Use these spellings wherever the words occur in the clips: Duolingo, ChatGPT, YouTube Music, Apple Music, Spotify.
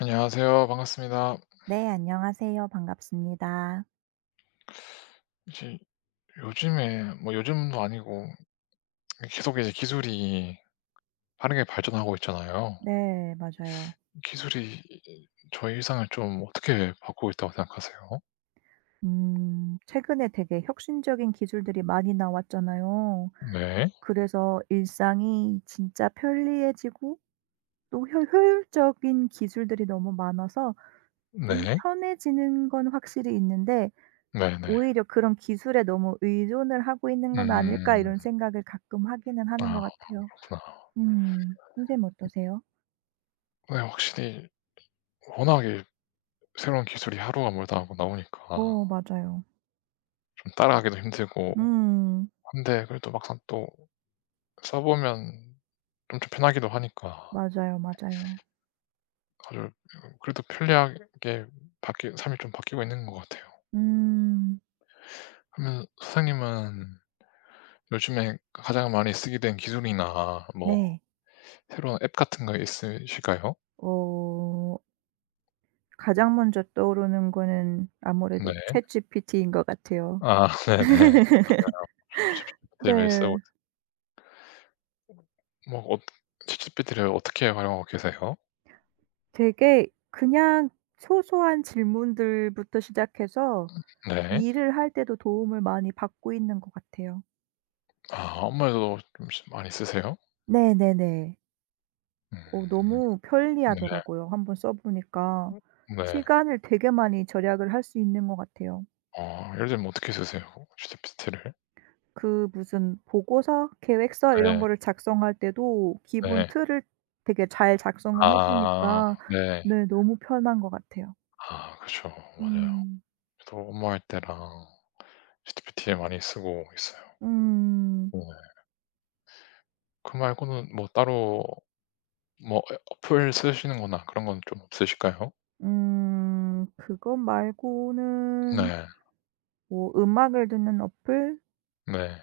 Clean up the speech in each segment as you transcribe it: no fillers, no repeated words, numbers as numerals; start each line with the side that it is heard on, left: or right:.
left: 안녕하세요. 반갑습니다.
right: 네, 안녕하세요. 반갑습니다.
left: 이제 요즘에 뭐 요즘도 아니고 계속 이제 기술이 빠르게 발전하고 있잖아요.
right: 네, 맞아요.
left: 기술이 저희 일상을 좀 어떻게 바꾸고 있다고 생각하세요?
right: 최근에 되게 혁신적인 기술들이 많이 나왔잖아요.
left: 네.
right: 그래서 일상이 진짜 편리해지고 또 효율적인 기술들이 너무 많아서 좀
left: 네.
right: 편해지는 건 확실히 있는데
left: 네네.
right: 오히려 그런 기술에 너무 의존을 하고 있는 건 아닐까 이런
left: 음.
right: 생각을 가끔 하기는 하는 것
left: 아
right: 같아요.
left: 그렇구나.
right: 선생님 어떠세요?
left: 네 확실히 워낙에 새로운 기술이 하루가 멀다 하고 나오니까
right: 어, 맞아요.
left: 좀 따라가기도 힘들고
right: 음,
left: 한데 그래도 막상 또 써 보면 좀 더 편하기도 하니까
right: 맞아요, 맞아요.
left: 그래 그래도 편리하게 바뀌 삶이 좀 바뀌고 있는 것 같아요.
right: 음.
left: 그러면 선생님은 요즘에 가장 많이 쓰게 된 기술이나 뭐
right: 네.
left: 새로운 앱 같은 거 있으실까요?
right: 어 가장 먼저 떠오르는 거는 아무래도
left: 네.
right: 챗 g p t 인 것 같아요.
left: 아 네네. 챗GPT 매일 쓰고
right: 네.
left: 있 뭐 어 챗GPT를 어떻게 활용하고 계세요?
right: 되게 그냥 소소한 질문들부터 시작해서
left: 네.
right: 일을 할 때도 도움을 많이 받고 있는 것 같아요.
left: 아 업무에서도 좀 시 많이 쓰세요?
right: 네네네. 너무
left: 음 네.
right: 편리하더라고요, 한번 써 보니까.
left: 네.
right: 시간을 되게 많이 절약을 할 수 있는 것 같아요.
left: 예를 들면 어떻게 쓰세요 챗GPT를?
right: 그 무슨 보고서, 계획서 이런
left: 네.
right: 거를 작성할 때도 기본
left: 네.
right: 틀을 되게 잘 작성을 해
left: 아
right: 주니까,
left: 네.
right: 네, 너무 편한 것 같아요.
left: 아 그쵸. 맞아요.
right: 음.
left: 저도 업무할 때랑 ChatGPT 많이 쓰고 있어요.
right: 음.
left: 네. 그 말고는 뭐 따로 뭐 어플 쓰시는 거나 그런 건 좀 없으실까요?
right: 음. 그것 말고는
left: 네.
right: 뭐 음악을 듣는 어플
left: 네.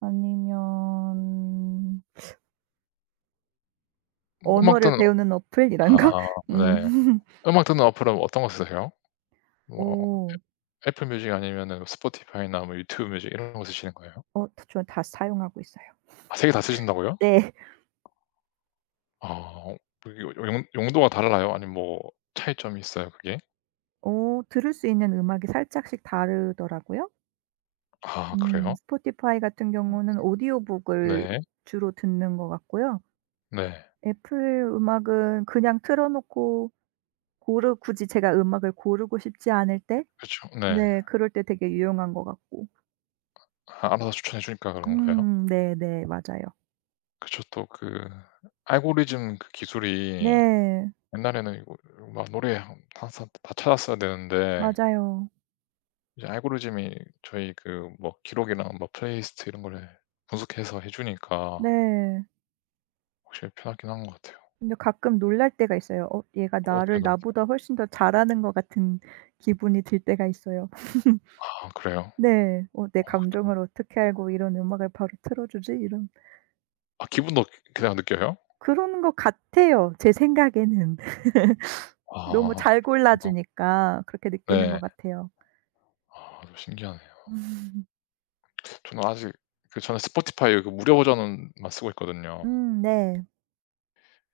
right: 아니면
left: 음악
right: 언어를
left: 듣는 어-
right: 배우는 어플 이런 거?
left: 아 네.
right: 음.
left: 음악 듣는 어플은 어떤 거 쓰세요? 뭐
right: 어.
left: 애플 뮤직 아니면은 뭐 스포티파이나 뭐 유튜브 뮤직 이런 거 쓰시는 거예요?
right: 저 다 사용하고 있어요.
left: 아 세 개 다 쓰신다고요?
right: 네.
left: 아 뭐 이거 용 용도가 달라요? 아니면 뭐 차이점이 있어요 그게?
right: 들을 수 있는 음악이 살짝씩 다르더라고요.
left: 아 그래요?
right: 스포티파이 같은 경우는 오디오북을
left: 네.
right: 주로 듣는 것 같고요.
left: 네.
right: 애플 음악은 그냥 틀어 놓고 고르 굳이 제가 음악을 고르고 싶지 않을 때,
left: 그쵸. 네.
right: 네, 그럴 때 되게 유용한 것 같고.
left: 아 알아서 추천해 주니까 그런 거예요?
right: 네네. 맞아요.
left: 그쵸. 또 그 알고리즘 그 기술이
right: 네.
left: 옛날에는 이거 막 노래 항 항상 다 찾았어야 되는데
right: 맞아요.
left: 이제 알고리즘이 저희 그 뭐 기록이랑 뭐 플레이리스트 이런 거를 분석해서 해 주니까
right: 네.
left: 확실히 편하긴 한 것 같아요.
right: 근데 가끔 놀랄 때가 있어요. '어 얘가
left: 어떻게
right: 나를
left: 좀
right: 나보다 훨씬 더 잘하는 것 같은 기분이 들 때가 있어요.'
left: 아 그래요?
right: 네. '어 내
left: 뭔가 또
right: 감정을 어떻게 알고 이런 음악을 바로 틀어 주지?' 이런.
left: 아 기분도 그냥 느껴요?
right: 그런 것 같아요, 제 생각에는. 너무
left: 아
right: 잘 골라
left: 그렇구나.
right: 주니까 그렇게 느끼는 것
left: 네.
right: 같아요.
left: 아 좀 신기하네요.
right: 음 네.
left: 저는 아직 저는 스포티파이 그 무료 버전만 쓰고 있거든요.
right: 네.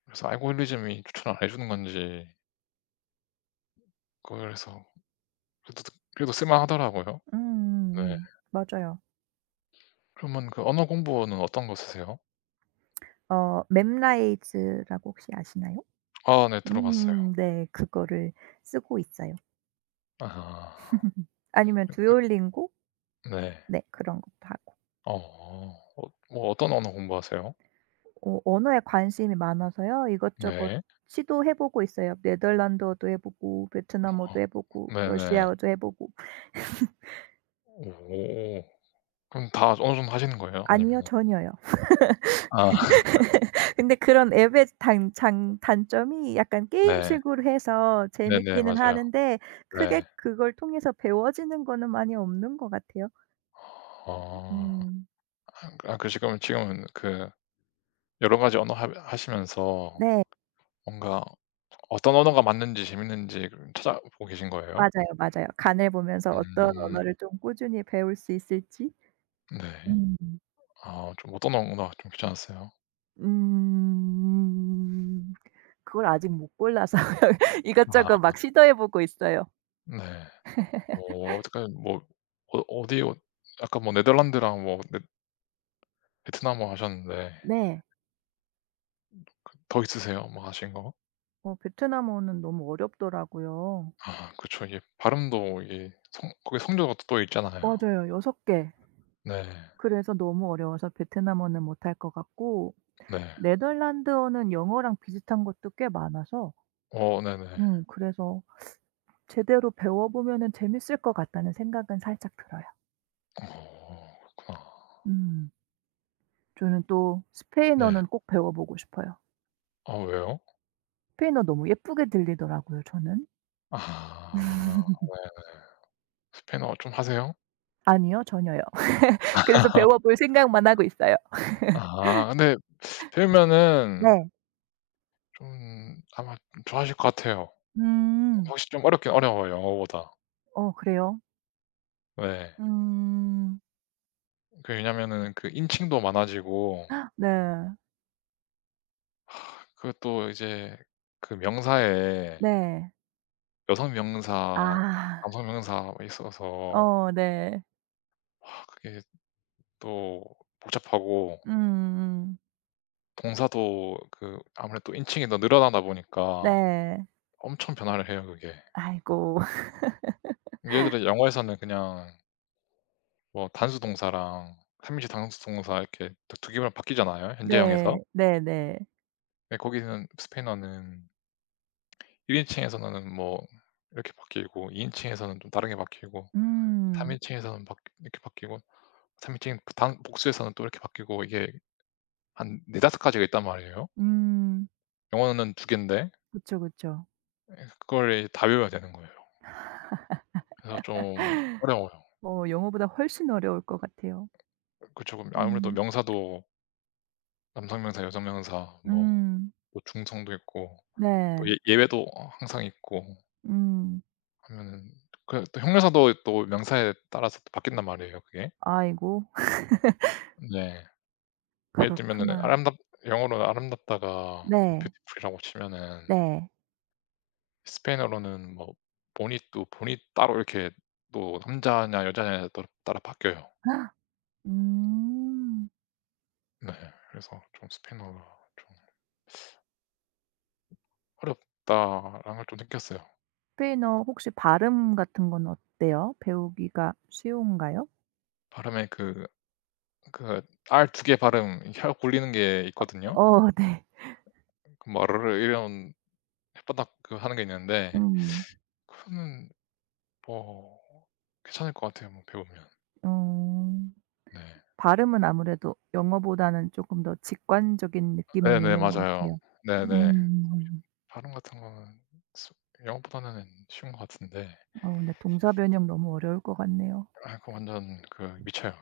left: 그래서 알고리즘이 추천을 안 해 주는 건지 그래서 그래도 그래도 쓸만하더라고요. 네.
right: 맞아요.
left: 그러면 그 언어 공부는 어떤 거 쓰세요?
right: 맵라이즈라고 혹시 아시나요?
left: 아 네 들어봤어요.
right: 네. 그거를 쓰고 있어요.
left: 아하.
right: 아니면
left: 네.
right: 듀오링고?
left: 네.
right: 네. 그런 것도 하고.
left: 어. 뭐 어떤 언어 공부하세요?
right: 언어에 관심이 많아서요. 이것저것
left: 네.
right: 시도해 보고 있어요. 네덜란드어도 해 보고
left: 어
right: 베트남어도 해 보고
left: 네네.
right: 러시아어도 해 보고.
left: 오. 그럼 다 어느 정도 하시는 거예요?
right: 아니요.
left: 아니면은
right: 전혀요.
left: 아
right: 근데 그런 앱의 단장 단점이 약간
left: 네.
right: 게임식으로 해서
left: 네네.
right: 재밌기는
left: 맞아요.
right: 하는데 크게
left: 네.
right: 그걸 통해서 배워지는 거는 많이 없는 것 같아요.
left: 어.
right: 음.
left: 아 그 지금은 그 여러 가지 언어 하 하시면서
right: 네.
left: 뭔가 어떤 언어가 맞는지 재밌는지 찾아보고 계신 거예요?
right: 맞아요, 맞아요. 간을 보면서 어떤
left: 음.
right: 언어를 좀 꾸준히 배울 수 있을지.
left: 네.
right: 음.
left: 아 좀 어떤 언어가 좀 귀찮았어요?
right: 음. 그걸 아직 못 골라서 이것저것
left: 아
right: 막 시도해 보고 있어요.
left: 네. 뭐 어떻게 뭐 어디 아까 뭐 네덜란드랑 뭐 네 베트남어 하셨는데
right: 네.
left: 더 있으세요? 뭐 하신 거?
right: 베트남어는 너무 어렵더라고요.
left: 아 그쵸. 이게 발음도 이게 성 거기 성조가 또 있잖아요.
right: 맞아요. 6개 개.
left: 네.
right: 그래서 너무 어려워서 베트남어는 못할 것 같고,
left: 네.
right: 네덜란드어는 영어랑 비슷한 것도 꽤 많아서
left: 어 네네.
right: 그래서 제대로 배워보면은 재밌을 것 같다는 생각은 살짝 들어요.
left: 어 그렇구나.
right: 음. 저는 또
left: 네.
right: 스페인어는 꼭 배워보고 싶어요.
left: 아 왜요?
right: 스페인어 너무 예쁘게 들리더라고요 저는.
left: 아 스페인어 좀 하세요?
right: 아니요. 전혀요. 그래서 배워볼 생각만 하고 있어요.
left: 아 근데 배우면은
right: 네.
left: 좀 아마 좋아하실 것 같아요.
right: 음.
left: 확실히 좀 어렵긴 어려워요, 영어보다.
right: 어 그래요?
left: 네.
right: 음.
left: 그 왜냐면은 그 인칭도 많아지고
right: 네.
left: 그것도 이제 그 명사에
right: 네.
left: 여성 명사,
right: 아.
left: 남성 명사 있어서
right: 어 네.
left: 아 그게 또 복잡하고
right: 음음.
left: 동사도 그 아무래도 인칭이 더 늘어나다 보니까
right: 네.
left: 엄청 변화를 해요 그게.
right: 아이고.
left: 예를 들어 영어에서는 그냥 뭐 단수 동사랑 3인칭 단수 동사 이렇게 2개만 바뀌잖아요 현재형에서.
right: 네. 네네.
left: 근데 거기는 스페인어는 1인칭에서는 뭐 이렇게 바뀌고 2인칭에서는 좀 다르게 바뀌고
right: 음.
left: 3인칭에서는 이렇게 바뀌고 3인칭 그 단 복수에서는 또 이렇게 바뀌고 이게 한 네 다섯 가지가 있단 말이에요.
right: 음.
left: 영어는 2개인데
right: 그쵸, 그쵸.
left: 예 그걸다 외워야 되는 거예요. 그래서 좀 어려워요.
right: 영어보다 훨씬 어려울 것 같아요.
left: 그 조금 아무래도
right: 음.
left: 명사도 남성 명사, 여성 명사 뭐
right: 음.
left: 또 중성도 있고
right: 네.
left: 또 예외도 항상 있고
right: 음.
left: 하면은 그 또 형용사도 또 명사에 따라서 또 바뀐단 말이에요 그게.
right: 아이고.
left: 네. 예를 들면은
right: 그렇구나.
left: 아름답 영어로는 아름답다가 뭐
right: 네.
left: 뷰티풀이라고 치면은
right: 네.
left: 스페인어로는 뭐 보니또 보니 따로 이렇게 또 남자냐 여자냐에 따라 바뀌어요.
right: 음.
left: 네. 그래서 좀 스페인어가 좀 어렵다라는 걸 좀 느꼈어요.
right: 스페인어 혹시 발음 같은 건 어때요? 배우기가 쉬운가요?
left: 발음에 그 R 2개 발음 이게 혀 굴리는 게 있거든요.
right: 어. 네.
left: 그 뭐 "르르" 이런 혓바닥 그 하는 게 있는데
right: 음.
left: 그거는 뭐 괜찮을 것 같아요 뭐 배우면.
right: 어.
left: 네.
right: 발음은 아무래도 영어보다는 쪼끔 더 직관적인 느낌은
left: 네네.
right: 있는 것
left: 맞아요.
right: 같아요.
left: 네네.
right: 음음음.
left: 발음 같은 거는 수 영어보다는 쉬운 것 같은데
right: 근데 동사 변형 너무 어려울 것 같네요.
left: 아 그거 완전 그 미쳐요.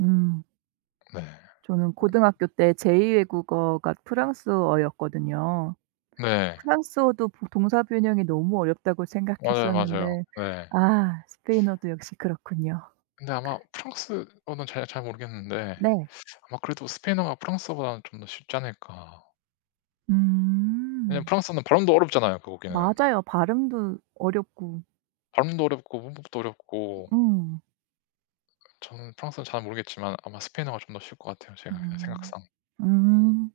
right: 음.
left: 네.
right: 저는 고등학교 때 제2 외국어가 프랑스어였거든요.
left: 네.
right: 프랑스어도 보 동사 변형이 너무 어렵다고
left: 맞아요,
right: 생각했었는데,
left: 맞아요. 네.
right: 아, 스페인어도 역시 그렇군요.
left: 근데 아마 프랑스어는 잘 모르겠는데
right: 네.
left: 아마 그래도 스페인어가 프랑스어보다는 좀 더 쉽지 않을까. 왜냐면
right: 음.
left: 프랑스어는 발음도 어렵잖아요, 그 거기는.
right: 맞아요. 발음도 어렵고.
left: 발음도 어렵고 문법도 어렵고
right: 음.
left: 저는 프랑스어는 잘 모르겠지만 아마 스페인어가 좀 더 쉬울 것 같아요, 제가 그냥
right: 음.
left: 생각상.
right: 음.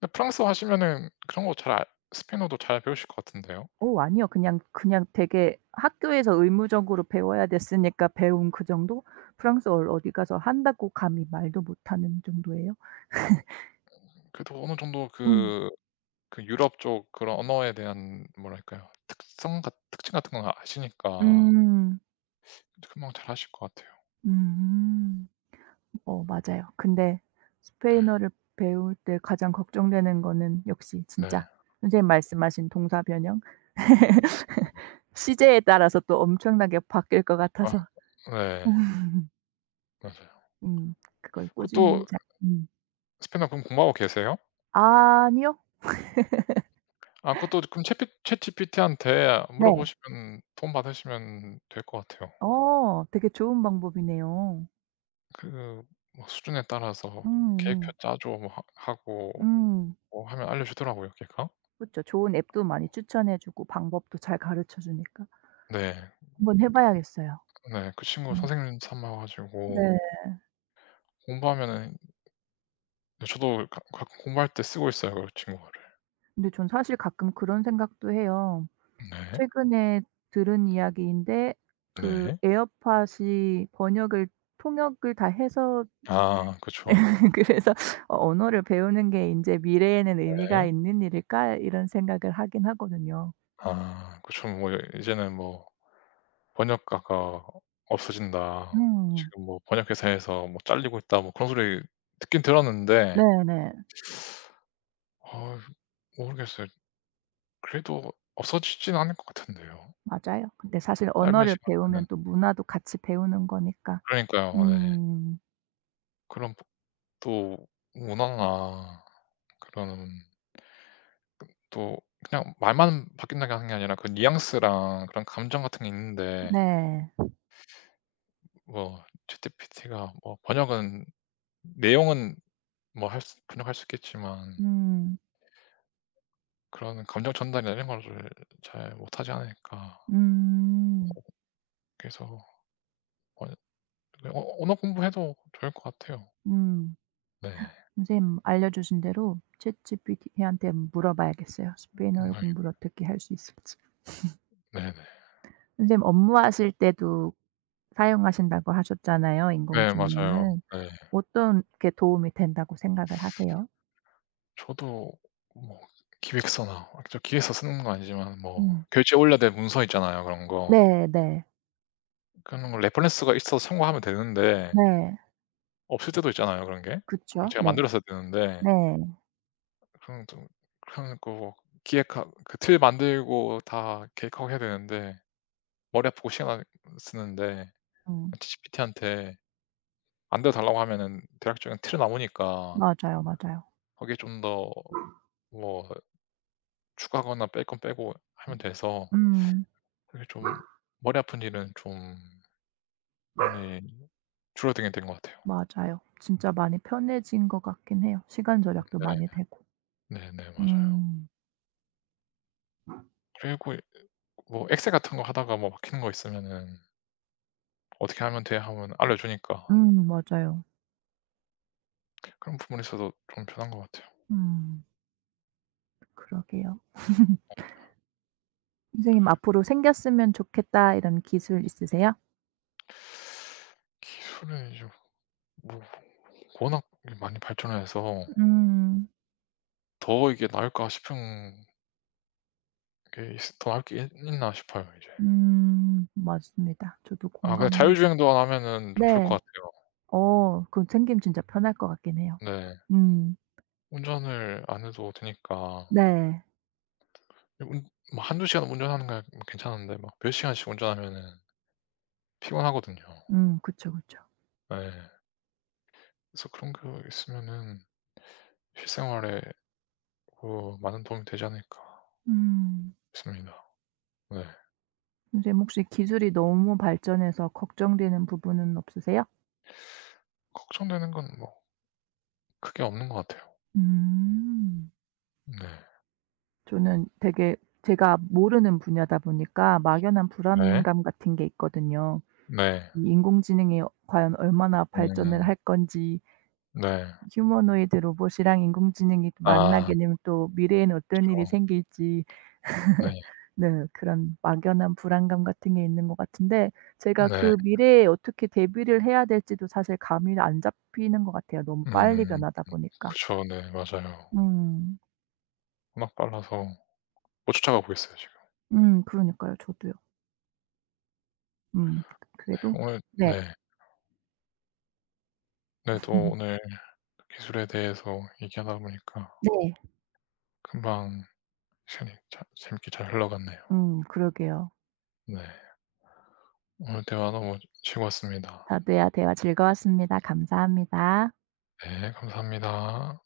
left: 근데 프랑스어 하시면은 그런 거 잘 스페인어도 잘 배우실 것 같은데요?
right: 아니요. 그냥 되게 학교에서 의무적으로 배워야 됐으니까 배운 그 정도? 프랑스어를 어디 가서 한다고 감히 말도 못하는 정도예요.
left: 그래도 어느 정도
right: 음.
left: 그 유럽 쪽 그런 언어에 대한 뭐랄까요? 특성 같 특징 같은 건 아시니까
right: 음.
left: 금방 잘하실 것 같아요.
right: 음. 맞아요. 근데
left: 네.
right: 스페인어를 배울 때 가장 걱정되는 거는 역시
left: 네.
right: 진짜 선생님 말씀하신 동사 변형? 시제에 따라서 또 엄청나게 바뀔 것
left: 아
right: 같아서.
left: 네. 맞아요.
right: 음. 그걸
left: 그
right: 꾸준히
left: 또
right: 잘.
left: 스페인어 그럼 공부하고 계세요?
right: 아니요.
left: 아 그것도 그럼 챗 챗GPT한테
right: 네.
left: 물어보시면 도움 받으시면 될 것 같아요.
right: 되게 좋은 방법이네요.
left: 그 뭐 수준에 따라서
right: 음음.
left: 계획표 짜줘 뭐 하 하고
right: 음.
left: 뭐 하면 알려주더라고요 걔가.
right: 그죠, 좋은 앱도 많이 추천해 주고 방법도 잘 가르쳐 주니까
left: 네.
right: 한번 해 봐야겠어요.
left: 네. 그 친구
right: 음.
left: 선생님 삼아 가지고
right: 네.
left: 공부하면은 근데 저도 가 가끔 공부할 때 쓰고 있어요 그 친구를.
right: 근데 전 사실 가끔 그런 생각도 해요.
left: 네.
right: 최근에 들은 이야기인데, 그
left: 네.
right: 에어팟이 번역을 통역을 다 해서
left: 아 그쵸.
right: 그래서 '어 언어를 배우는 게 인제 미래에는 의미가
left: 네.
right: 있는 일일까?' 이런 생각을 하긴 하거든요.
left: 아 그쵸. 뭐 이제는 뭐 "번역가가 없어진다.
right: 음.
left: 지금 뭐 번역회사에서 뭐 잘리고 있다." 뭐 그런 소리 듣긴 들었는데
right: 네네.
left: 어, 모르겠어요. 그래도 없어지진 않을 것 같은데요.
right: 맞아요. 근데 사실
left: 짧은
right: 언어를
left: 시간에는
right: 배우면 또 문화도 같이 배우는 거니까.
left: 그러니까요. 네.
right: 음.
left: 그런 또 문화나 그런 또 그냥 말만 바뀐다는 게 아니라 그 뉘앙스랑 그런 감정 같은 게 있는데
right: 네.
left: 뭐 GPT가 뭐 번역은 내용은 뭐 할 수 번역할 수 있겠지만
right: 음.
left: 그런 감정 전달이나 이런 거를 잘 못하지 않을까.
right: 음.
left: 그래서 언 그 어 언어 공부해도 좋을 것 같아요.
right: 음.
left: 네.
right: 선생님 알려주신 대로 챗GPT한테 물어봐야겠어요. 스페인어
left: 정말
right: 공부를 어떻게 할 수 있을지.
left: 네네.
right: 선생님 업무하실 때도 사용하신다고 하셨잖아요,
left: 네 네, 맞아요.
right: 인공지능을.
left: 네.
right: 어떤 게 도움이 된다고 생각을 하세요?
left: 저도 뭐 기획서나 저 기획서 쓰는 건 아니지만 뭐
right: 음.
left: 결제 올려야 될 문서 있잖아요 그런 거.
right: 네 네.
left: 그런 거 레퍼런스가 있어서 참고하면 되는데
right: 네.
left: 없을 때도 있잖아요 그런 게. 그걸
right: 그쵸.
left: 제가
right: 네.
left: 만들었어야 되는데
right: 네.
left: 그런 좀 그런 거 기획하 그 틀 만들고 다 계획하고 해야 되는데 머리 아프고 시간 쓰는데
right: 음.
left: 챗GPT한테 만들어 달라고 하면은 대략적인 틀은 나오니까
right: 맞아요, 맞아요.
left: 거기에 좀 더 뭐 추가하거나 뺄 건 빼고 하면 돼서
right: 음.
left: 그게 좀 머리 아픈 일은 좀 많이 줄어들게 된 것 같아요.
right: 맞아요. 진짜 많이 편해진 것 같긴 해요. 시간 절약도 많이
left: 네.
right: 되고.
left: 네네. 맞아요.
right: 음.
left: 그리고 뭐 엑셀 같은 거 하다가 뭐 막히는 거 있으면은 "어떻게 하면 돼?" 하면 알려주니까
right: 맞아요.
left: 그런 부분에 있어좀 편한 것 같아요.
right: 음. 그러게요. 선생님 앞으로 생겼으면 좋겠다 이런 기술 있으세요?
left: 기술은 이제 뭐 워낙 많이 발전해서
right: 음.
left: 더 이게 나을까 싶은 게 있 더 나을 게 있 있나 싶어요 이제.
right: 음. 맞습니다. 저도
left: 아 그냥
right: 공감해요.
left: 자율주행도 안 하면은 좀 좋을 것
right: 네.
left: 같아요.
right: 그거 생기면 진짜 편할 것 같긴 해요.
left: 네.
right: 음.
left: 운전을 안 해도 되니까.
right: 네.
left: 한운뭐 한두 시간 운전하는 거 괜찮은데 막 몇 시간씩 운전하면은 피곤하거든요.
right: 음. 그쵸, 그쵸.
left: 네, 그래서 그런 거 있으면은 실생활에 많은 도움이 되지 않을까
right: 음.
left: 싶습니다. 네.
right: 선생님 혹시 기술이 너무 발전해서 걱정되는 부분은 없으세요?
left: 걱정되는 건 뭐 크게 없는 것 같아요.
right: 음.
left: 네.
right: 저는 되게 제가 모르는 분야다 보니까 막연한
left: 네.
right: 불안감 같은 게 있거든요.
left: 네.
right: 이 인공지능이 과연 얼마나 발전을
left: 음.
right: 할 건지,
left: 네.
right: 휴머노이드 로봇이랑 인공지능이 또
left: 아
right: 만나게 되면 또 미래에는 어떤 일이
left: 그쵸.
right: 생길지,
left: 네.
right: 네, 그런 막연한 불안감 같은 게 있는 것 같은데, 제가
left: 네.
right: 그 미래에 어떻게 대비를 해야 될지도 사실 감이 안 잡히는 것 같아요, 너무 빨리
left: 음.
right: 변하다 보니까.
left: 그쵸. 네. 맞아요.
right: 음.
left: 워낙 빨라서 못 쫓아가고 있어요 지금.
right: 그러니까요. 저도요. 음.
left: 네.
right: 그래도
left: 오늘
right: 네.
left: 네. 네 또 오늘 기술에 대해서 얘기하다 보니까
right: 네.
left: 금방 시간이 자 재밌게 잘 흘러갔네요.
right: 그러게요.
left: 네. 오늘 대화 너무 즐거웠습니다.
right: 다들 대화 즐거웠습니다. 감사합니다.
left: 네. 감사합니다.